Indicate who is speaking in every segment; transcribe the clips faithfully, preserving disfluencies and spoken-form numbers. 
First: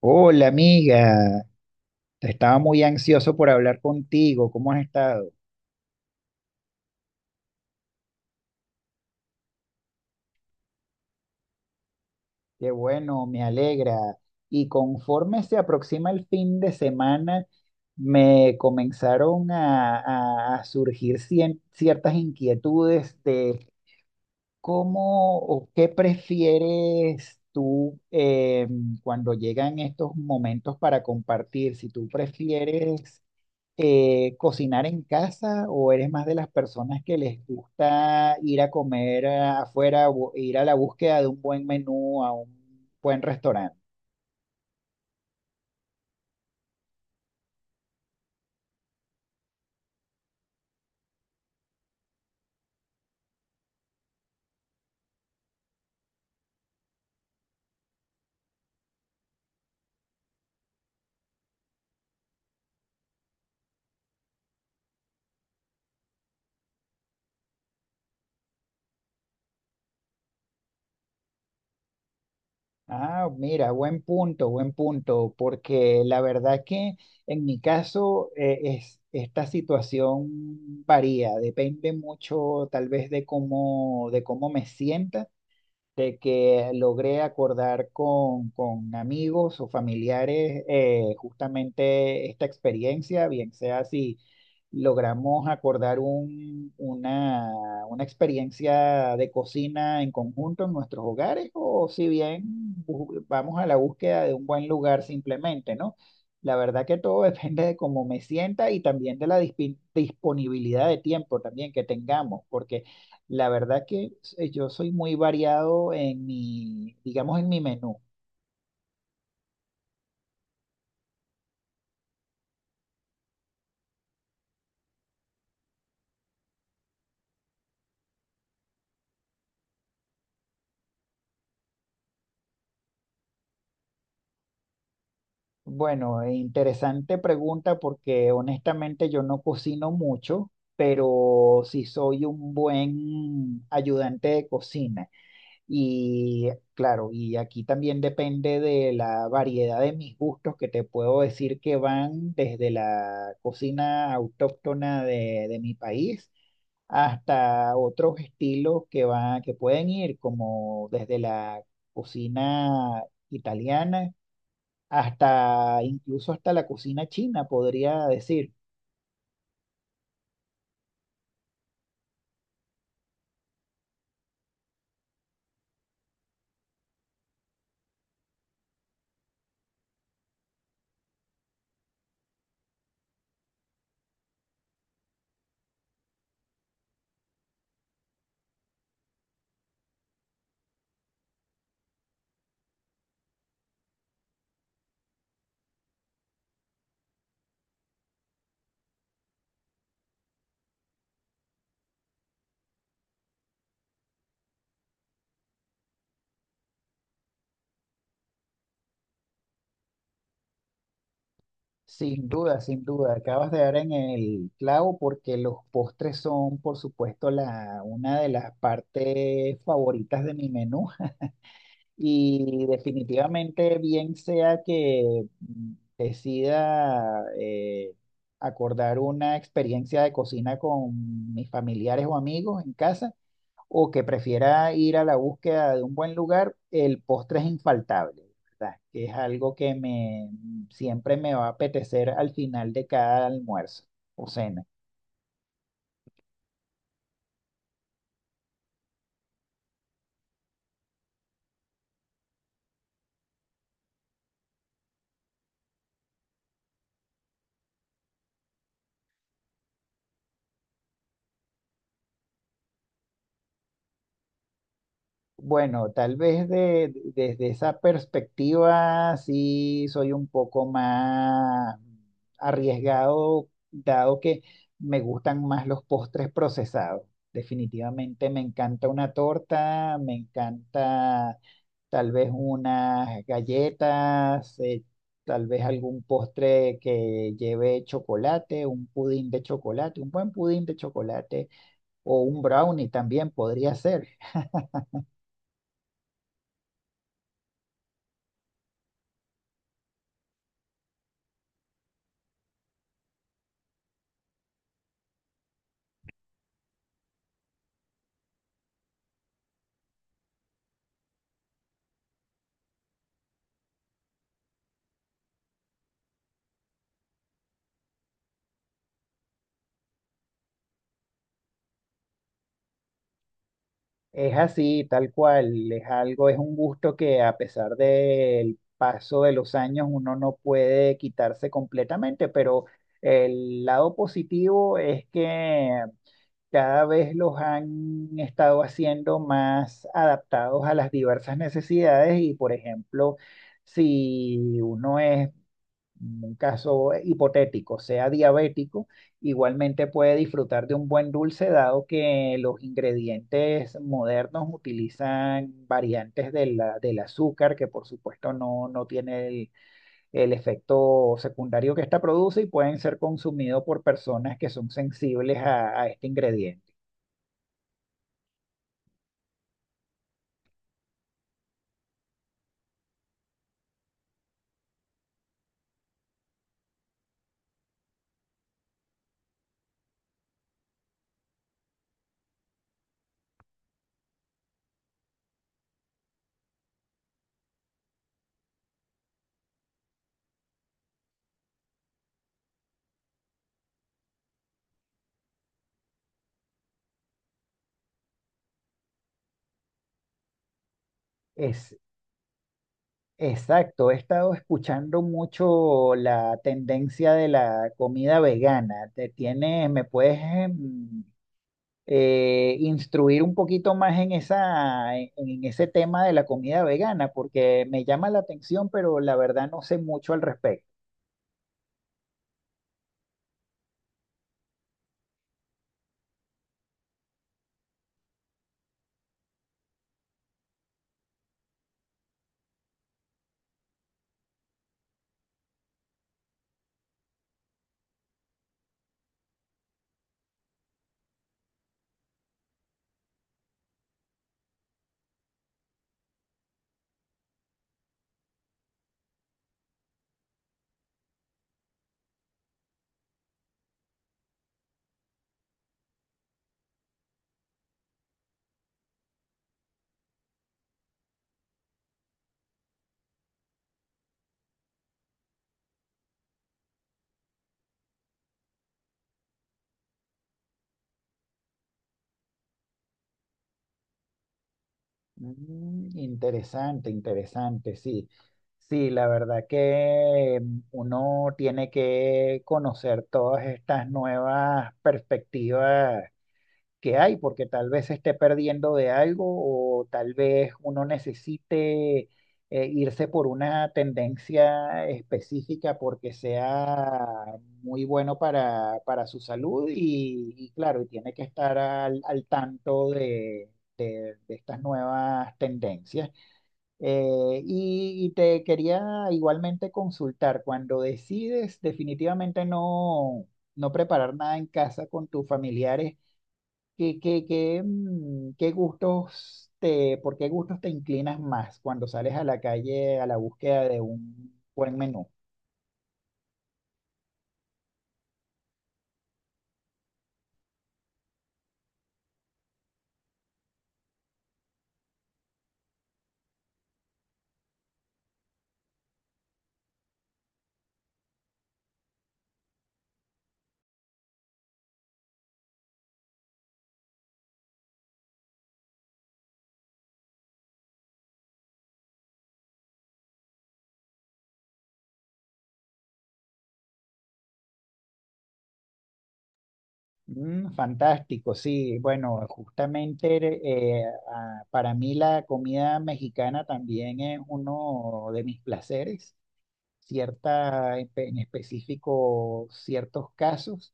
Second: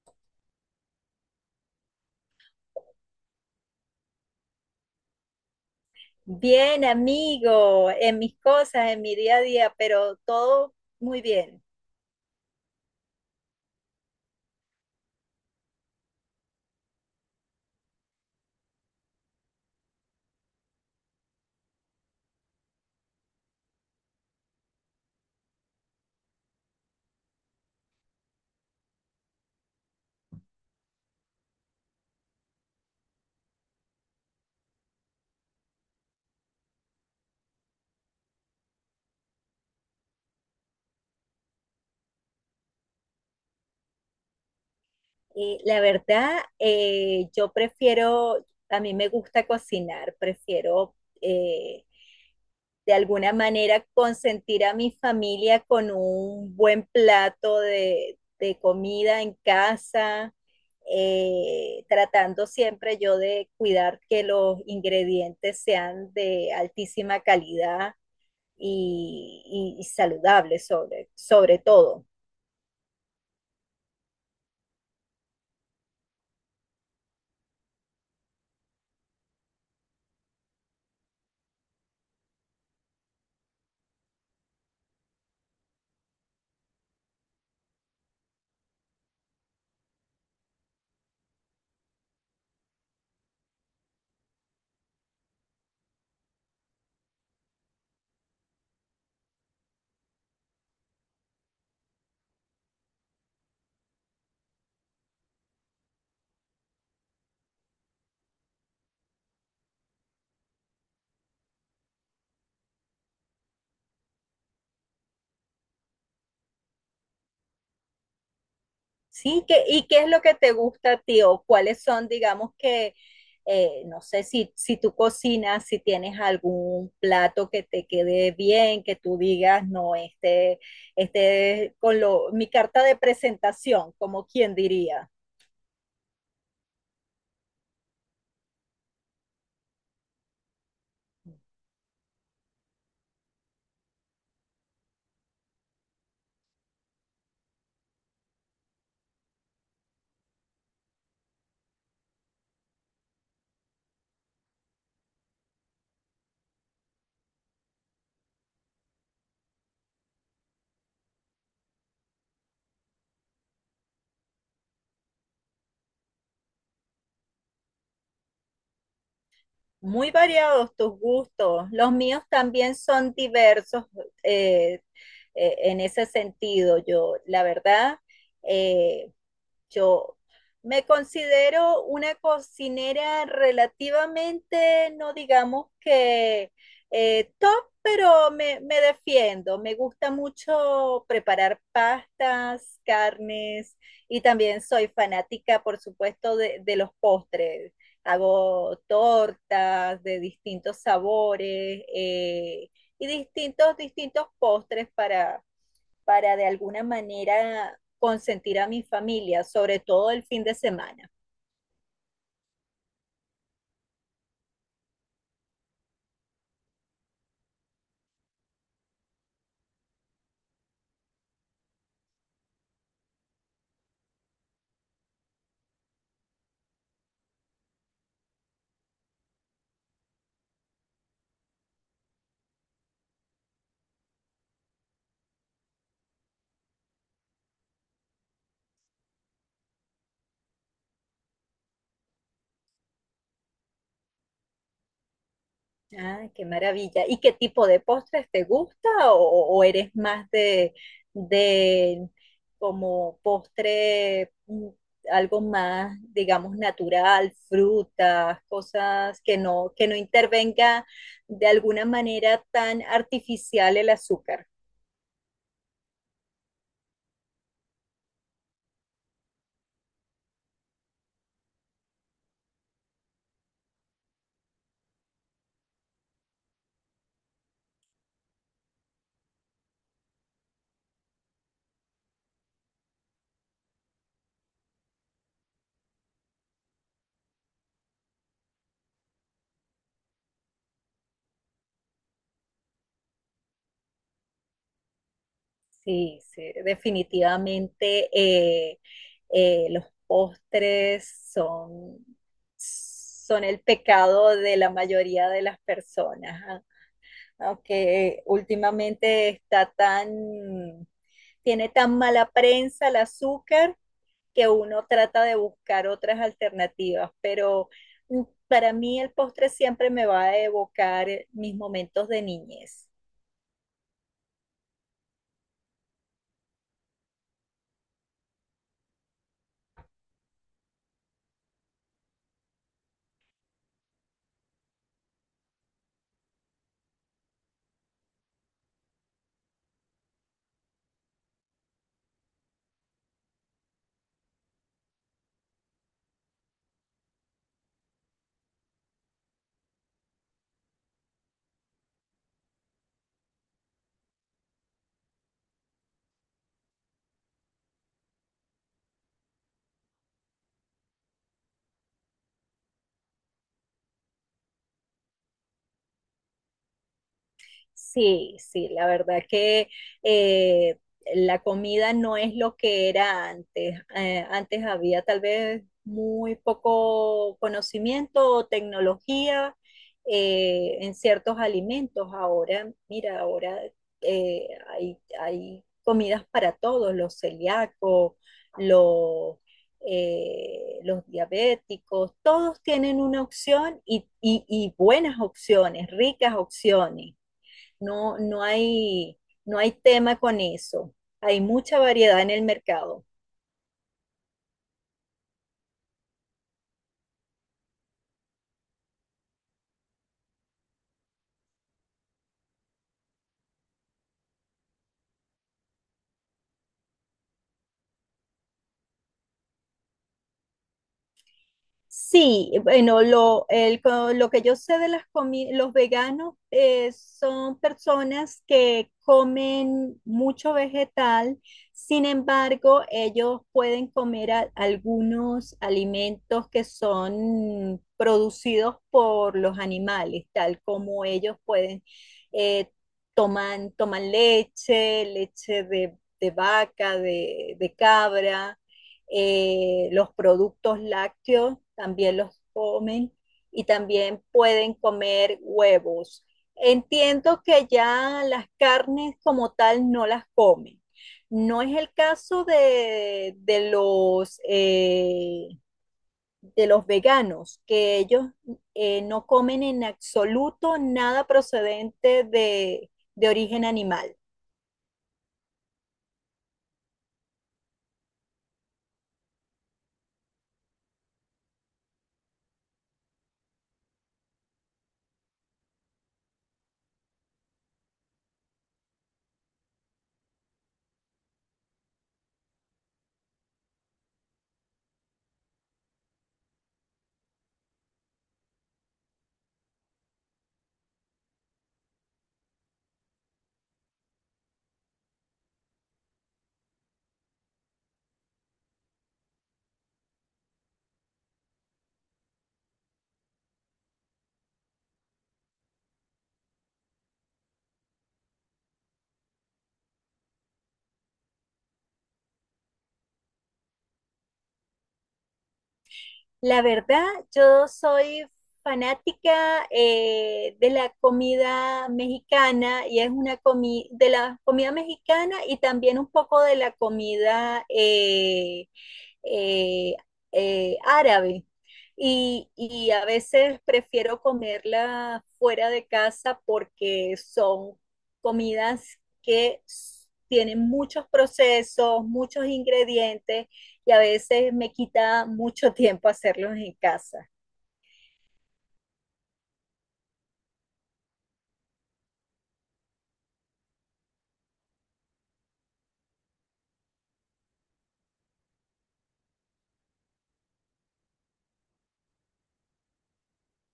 Speaker 1: Hola amiga, estaba muy ansioso por hablar contigo. ¿Cómo has estado?
Speaker 2: Bien, amigo, en mis cosas, en mi día a día, pero todo muy bien.
Speaker 1: Qué bueno, me alegra. Y conforme se aproxima el fin de semana, me comenzaron a, a- a surgir cien- ciertas inquietudes de cómo o qué prefieres tú eh, cuando llegan estos momentos para compartir, si tú prefieres eh, cocinar en casa o eres más de las personas que les gusta ir a comer ah, afuera o ir a la búsqueda de un buen menú, ¿a un buen restaurante?
Speaker 2: Y la verdad, eh, yo prefiero, a mí me gusta cocinar, prefiero eh, de alguna manera consentir a mi familia con un buen plato de, de comida en casa, eh, tratando siempre yo de cuidar que los ingredientes sean de altísima calidad y, y saludable sobre, sobre todo.
Speaker 1: Ah, mira, buen punto, buen punto, porque la verdad que en mi caso eh, es, esta situación varía, depende mucho tal vez de cómo, de cómo me sienta, de que logré acordar con, con amigos o familiares eh, justamente esta experiencia, bien sea si logramos acordar un- una, una experiencia de cocina en conjunto en nuestros hogares, o si bien bu- vamos a la búsqueda de un buen lugar simplemente, ¿no? La verdad que todo depende de cómo me sienta, y también de la dispi- disponibilidad de tiempo también que tengamos, porque la verdad que eh, yo soy muy variado en mi, digamos, en mi menú.
Speaker 2: ¿Sí? ¿Qué- ¿Y qué es lo que te gusta a ti o cuáles son, digamos que, eh, no sé si, si tú cocinas, si tienes algún plato que te quede bien, que tú digas, no, este, este es con lo, mi carta de presentación, como quien diría.
Speaker 1: Bueno, eh, interesante pregunta porque honestamente yo no cocino mucho, pero sí soy un buen ayudante de cocina. Y claro, y aquí también depende de la variedad de mis gustos, que te puedo decir que van desde la cocina autóctona de de mi país, hasta otros estilos que van, que pueden ir como desde la cocina italiana hasta incluso hasta la cocina china, podría decir.
Speaker 2: Muy variados tus gustos. Los míos también son diversos eh, eh, en ese sentido. Yo, la verdad, eh, yo me considero una cocinera relativamente, no digamos que eh, top, pero me, me defiendo. Me gusta mucho preparar pastas, carnes y también soy fanática, por supuesto, de, de los postres, hago tortas de distintos sabores eh, y distintos, distintos postres para, para de alguna manera consentir a mi familia, sobre todo el fin de semana.
Speaker 1: Sin duda, sin duda, acabas de dar en el clavo porque los postres son, por supuesto, la, una de las partes favoritas de mi menú. Y definitivamente, bien sea que mm, decida eh, acordar una experiencia de cocina con mis familiares o amigos en casa, o que prefiera ir a la búsqueda de un buen lugar, el postre es infaltable, ¿verdad? Que es algo que me siempre me va a apetecer al final de cada almuerzo o cena.
Speaker 2: Ah, qué maravilla. ¿Y qué tipo de postres te gusta o, o eres más de, de como postre, mm, algo más, digamos, natural, frutas, cosas que no, que no intervenga de alguna manera tan artificial el azúcar?
Speaker 1: Bueno, tal vez de- desde esa perspectiva sí soy un poco más arriesgado, dado que me gustan más los postres procesados. Definitivamente me encanta una torta, me encanta tal vez unas galletas, eh, tal vez algún postre que lleve chocolate, un pudín de chocolate, un buen pudín de chocolate o un brownie también podría ser.
Speaker 2: Sí, sí, definitivamente eh, eh, los postres son, son el pecado de la mayoría de las personas. ¿Ah? Aunque últimamente está tan, tiene tan mala prensa el azúcar que uno trata de buscar otras alternativas, pero mm, para mí el postre siempre me va a evocar mis momentos de niñez.
Speaker 1: Es así, tal cual, es algo, es un gusto que a pesar del paso de los años uno no puede quitarse completamente, pero el lado positivo es que cada vez los han estado haciendo más adaptados a las diversas necesidades y, por ejemplo, si uno es, un caso hipotético, sea diabético, igualmente puede disfrutar de un buen dulce, dado que los ingredientes modernos utilizan variantes de la- del azúcar, que por supuesto no, no tiene el, el efecto secundario que esta produce, y pueden ser consumidos por personas que son sensibles a, a este ingrediente.
Speaker 2: Sí, sí, la verdad que eh, la comida no es lo que era antes. Eh, antes había tal vez muy poco conocimiento o tecnología eh, en ciertos alimentos. Ahora, mira, ahora eh, hay, hay comidas para todos, los celíacos, los, eh, los diabéticos, todos tienen una opción y, y y buenas opciones, ricas opciones. No, no hay, no hay tema con eso. Hay
Speaker 1: Es
Speaker 2: mucha variedad en el mercado.
Speaker 1: exacto, he estado escuchando mucho la tendencia de la comida vegana. Te tienes, me puedes, em, eh, instruir un poquito más en esa, en, en ese tema de la comida vegana, porque me llama la atención, pero la verdad no sé mucho al respecto.
Speaker 2: Sí, bueno, lo, el co- lo que yo sé de las comi- los veganos eh, son personas que comen mucho vegetal, sin embargo, ellos pueden comer a- algunos alimentos que son producidos por los animales, tal como ellos pueden eh, toman, toman leche, leche de, de vaca, de de cabra eh, los productos lácteos también los comen y también pueden comer huevos. Entiendo que ya las carnes como tal no las comen. No es el caso de, de los, eh, de los veganos, que ellos eh, no comen en absoluto nada procedente de, de origen animal.
Speaker 1: Mm, interesante, interesante, sí. Sí, la verdad que mm, uno tiene que conocer todas estas nuevas perspectivas que hay, porque tal vez se esté perdiendo de algo, o tal vez uno necesite eh, irse por una tendencia específica porque sea muy bueno para, para su salud, y, y claro, y tiene que estar al, al tanto de, de- de estas nuevas tendencias. Eh, y, y te quería igualmente consultar, cuando decides definitivamente no, no preparar nada en casa con tus familiares, ¿qué, qué, qué, mm, qué gustos te, por qué gustos te inclinas más cuando sales a la calle a la búsqueda de un buen menú?
Speaker 2: La verdad, yo soy fanática eh, de la comida mexicana y es una comida de la comida mexicana y también un poco de la comida eh, eh, eh, árabe. Y, y a veces prefiero comerla fuera de casa porque son comidas que s- tienen muchos procesos, muchos ingredientes y a veces me quita mucho tiempo hacerlos en casa.
Speaker 1: Mm, fantástico, sí. Bueno, justamente eh, a- para mí la comida mexicana también es uno de mis placeres. Cierta, en específico, ciertos casos.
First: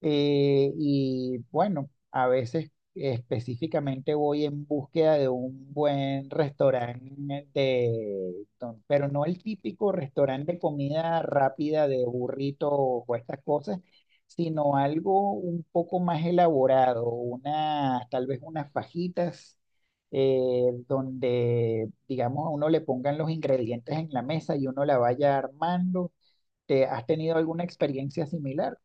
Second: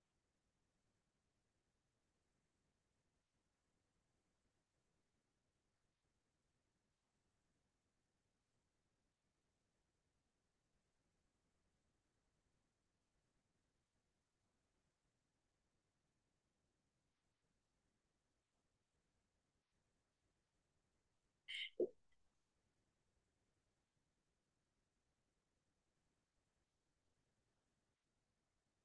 Speaker 1: Eh, y bueno, a veces específicamente voy en búsqueda de un buen restaurante de, don- pero no el típico restaurante de comida rápida de burrito o estas cosas, sino algo un poco más elaborado, una, tal vez unas fajitas, eh, donde, digamos, a uno le pongan los ingredientes en la mesa y uno la vaya armando. ¿Te has tenido alguna experiencia similar?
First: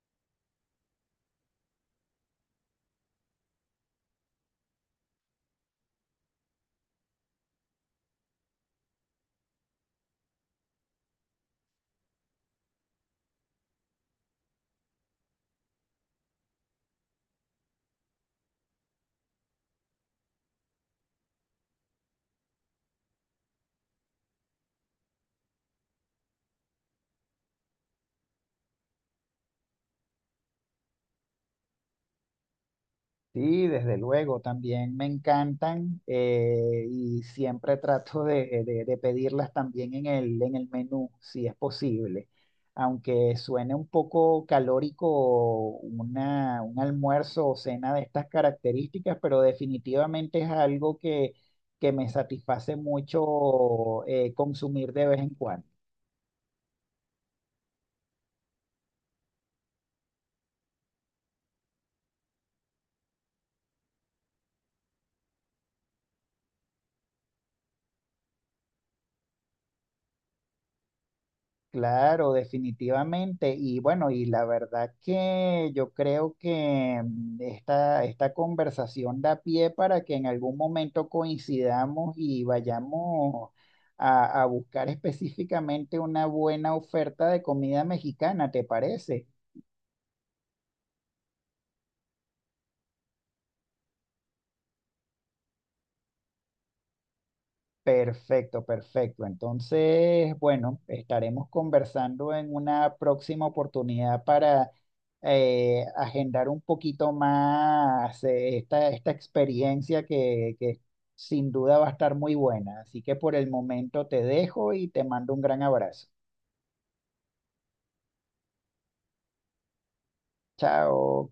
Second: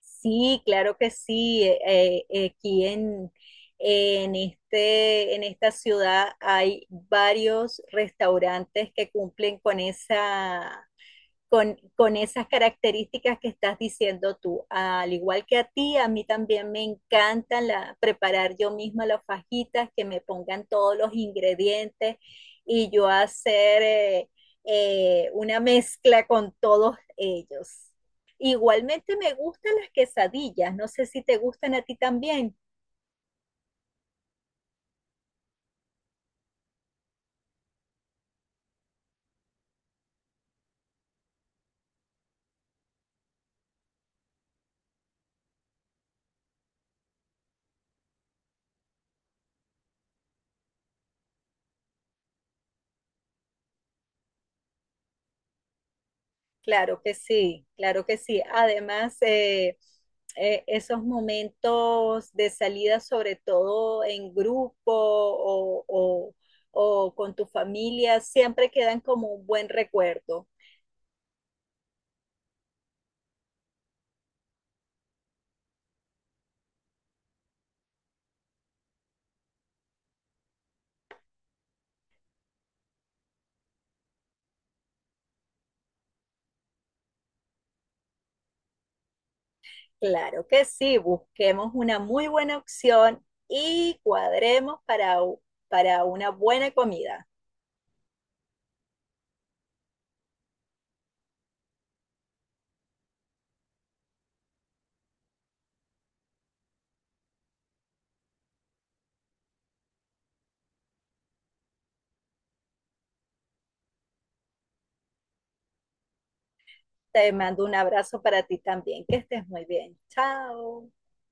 Speaker 2: Sí, claro que sí. Eh, eh, aquí en, en, este, en esta ciudad hay varios restaurantes que cumplen con esa con, con, esas características que estás diciendo tú. Al igual que a ti, a mí también me encanta la, preparar yo misma las fajitas, que me pongan todos los ingredientes y yo hacer eh, eh, una mezcla con todos ellos. Igualmente me gustan las quesadillas, no sé si te gustan a ti también.
Speaker 1: Sí, desde luego, también me encantan, eh, y siempre trato de, de- de pedirlas también en el, en el menú, si es posible. Aunque suene un poco calórico una, un almuerzo o cena de estas características, pero definitivamente es algo que, que me satisface mucho eh, consumir de vez en cuando.
Speaker 2: Claro que sí, claro que sí. Además, eh, eh, esos momentos de salida, sobre todo en grupo o, o- o con tu familia, siempre quedan como un buen recuerdo.
Speaker 1: Claro, definitivamente. Y bueno, y la verdad que yo creo que mm, esta, esta conversación da pie para que en algún momento coincidamos y vayamos a, a buscar específicamente una buena oferta de comida mexicana, ¿te parece?
Speaker 2: Claro que sí, busquemos una muy buena opción y cuadremos para, u- para una buena comida.
Speaker 1: Perfecto, perfecto. Entonces, bueno, estaremos conversando en una próxima oportunidad para eh, agendar un poquito más eh, esta, esta experiencia que, que sin duda va a estar muy buena. Así que por el momento te dejo y te mando un gran abrazo.
Speaker 2: Te mando un abrazo para ti también, que estés muy bien. Chao.
Speaker 1: Chao.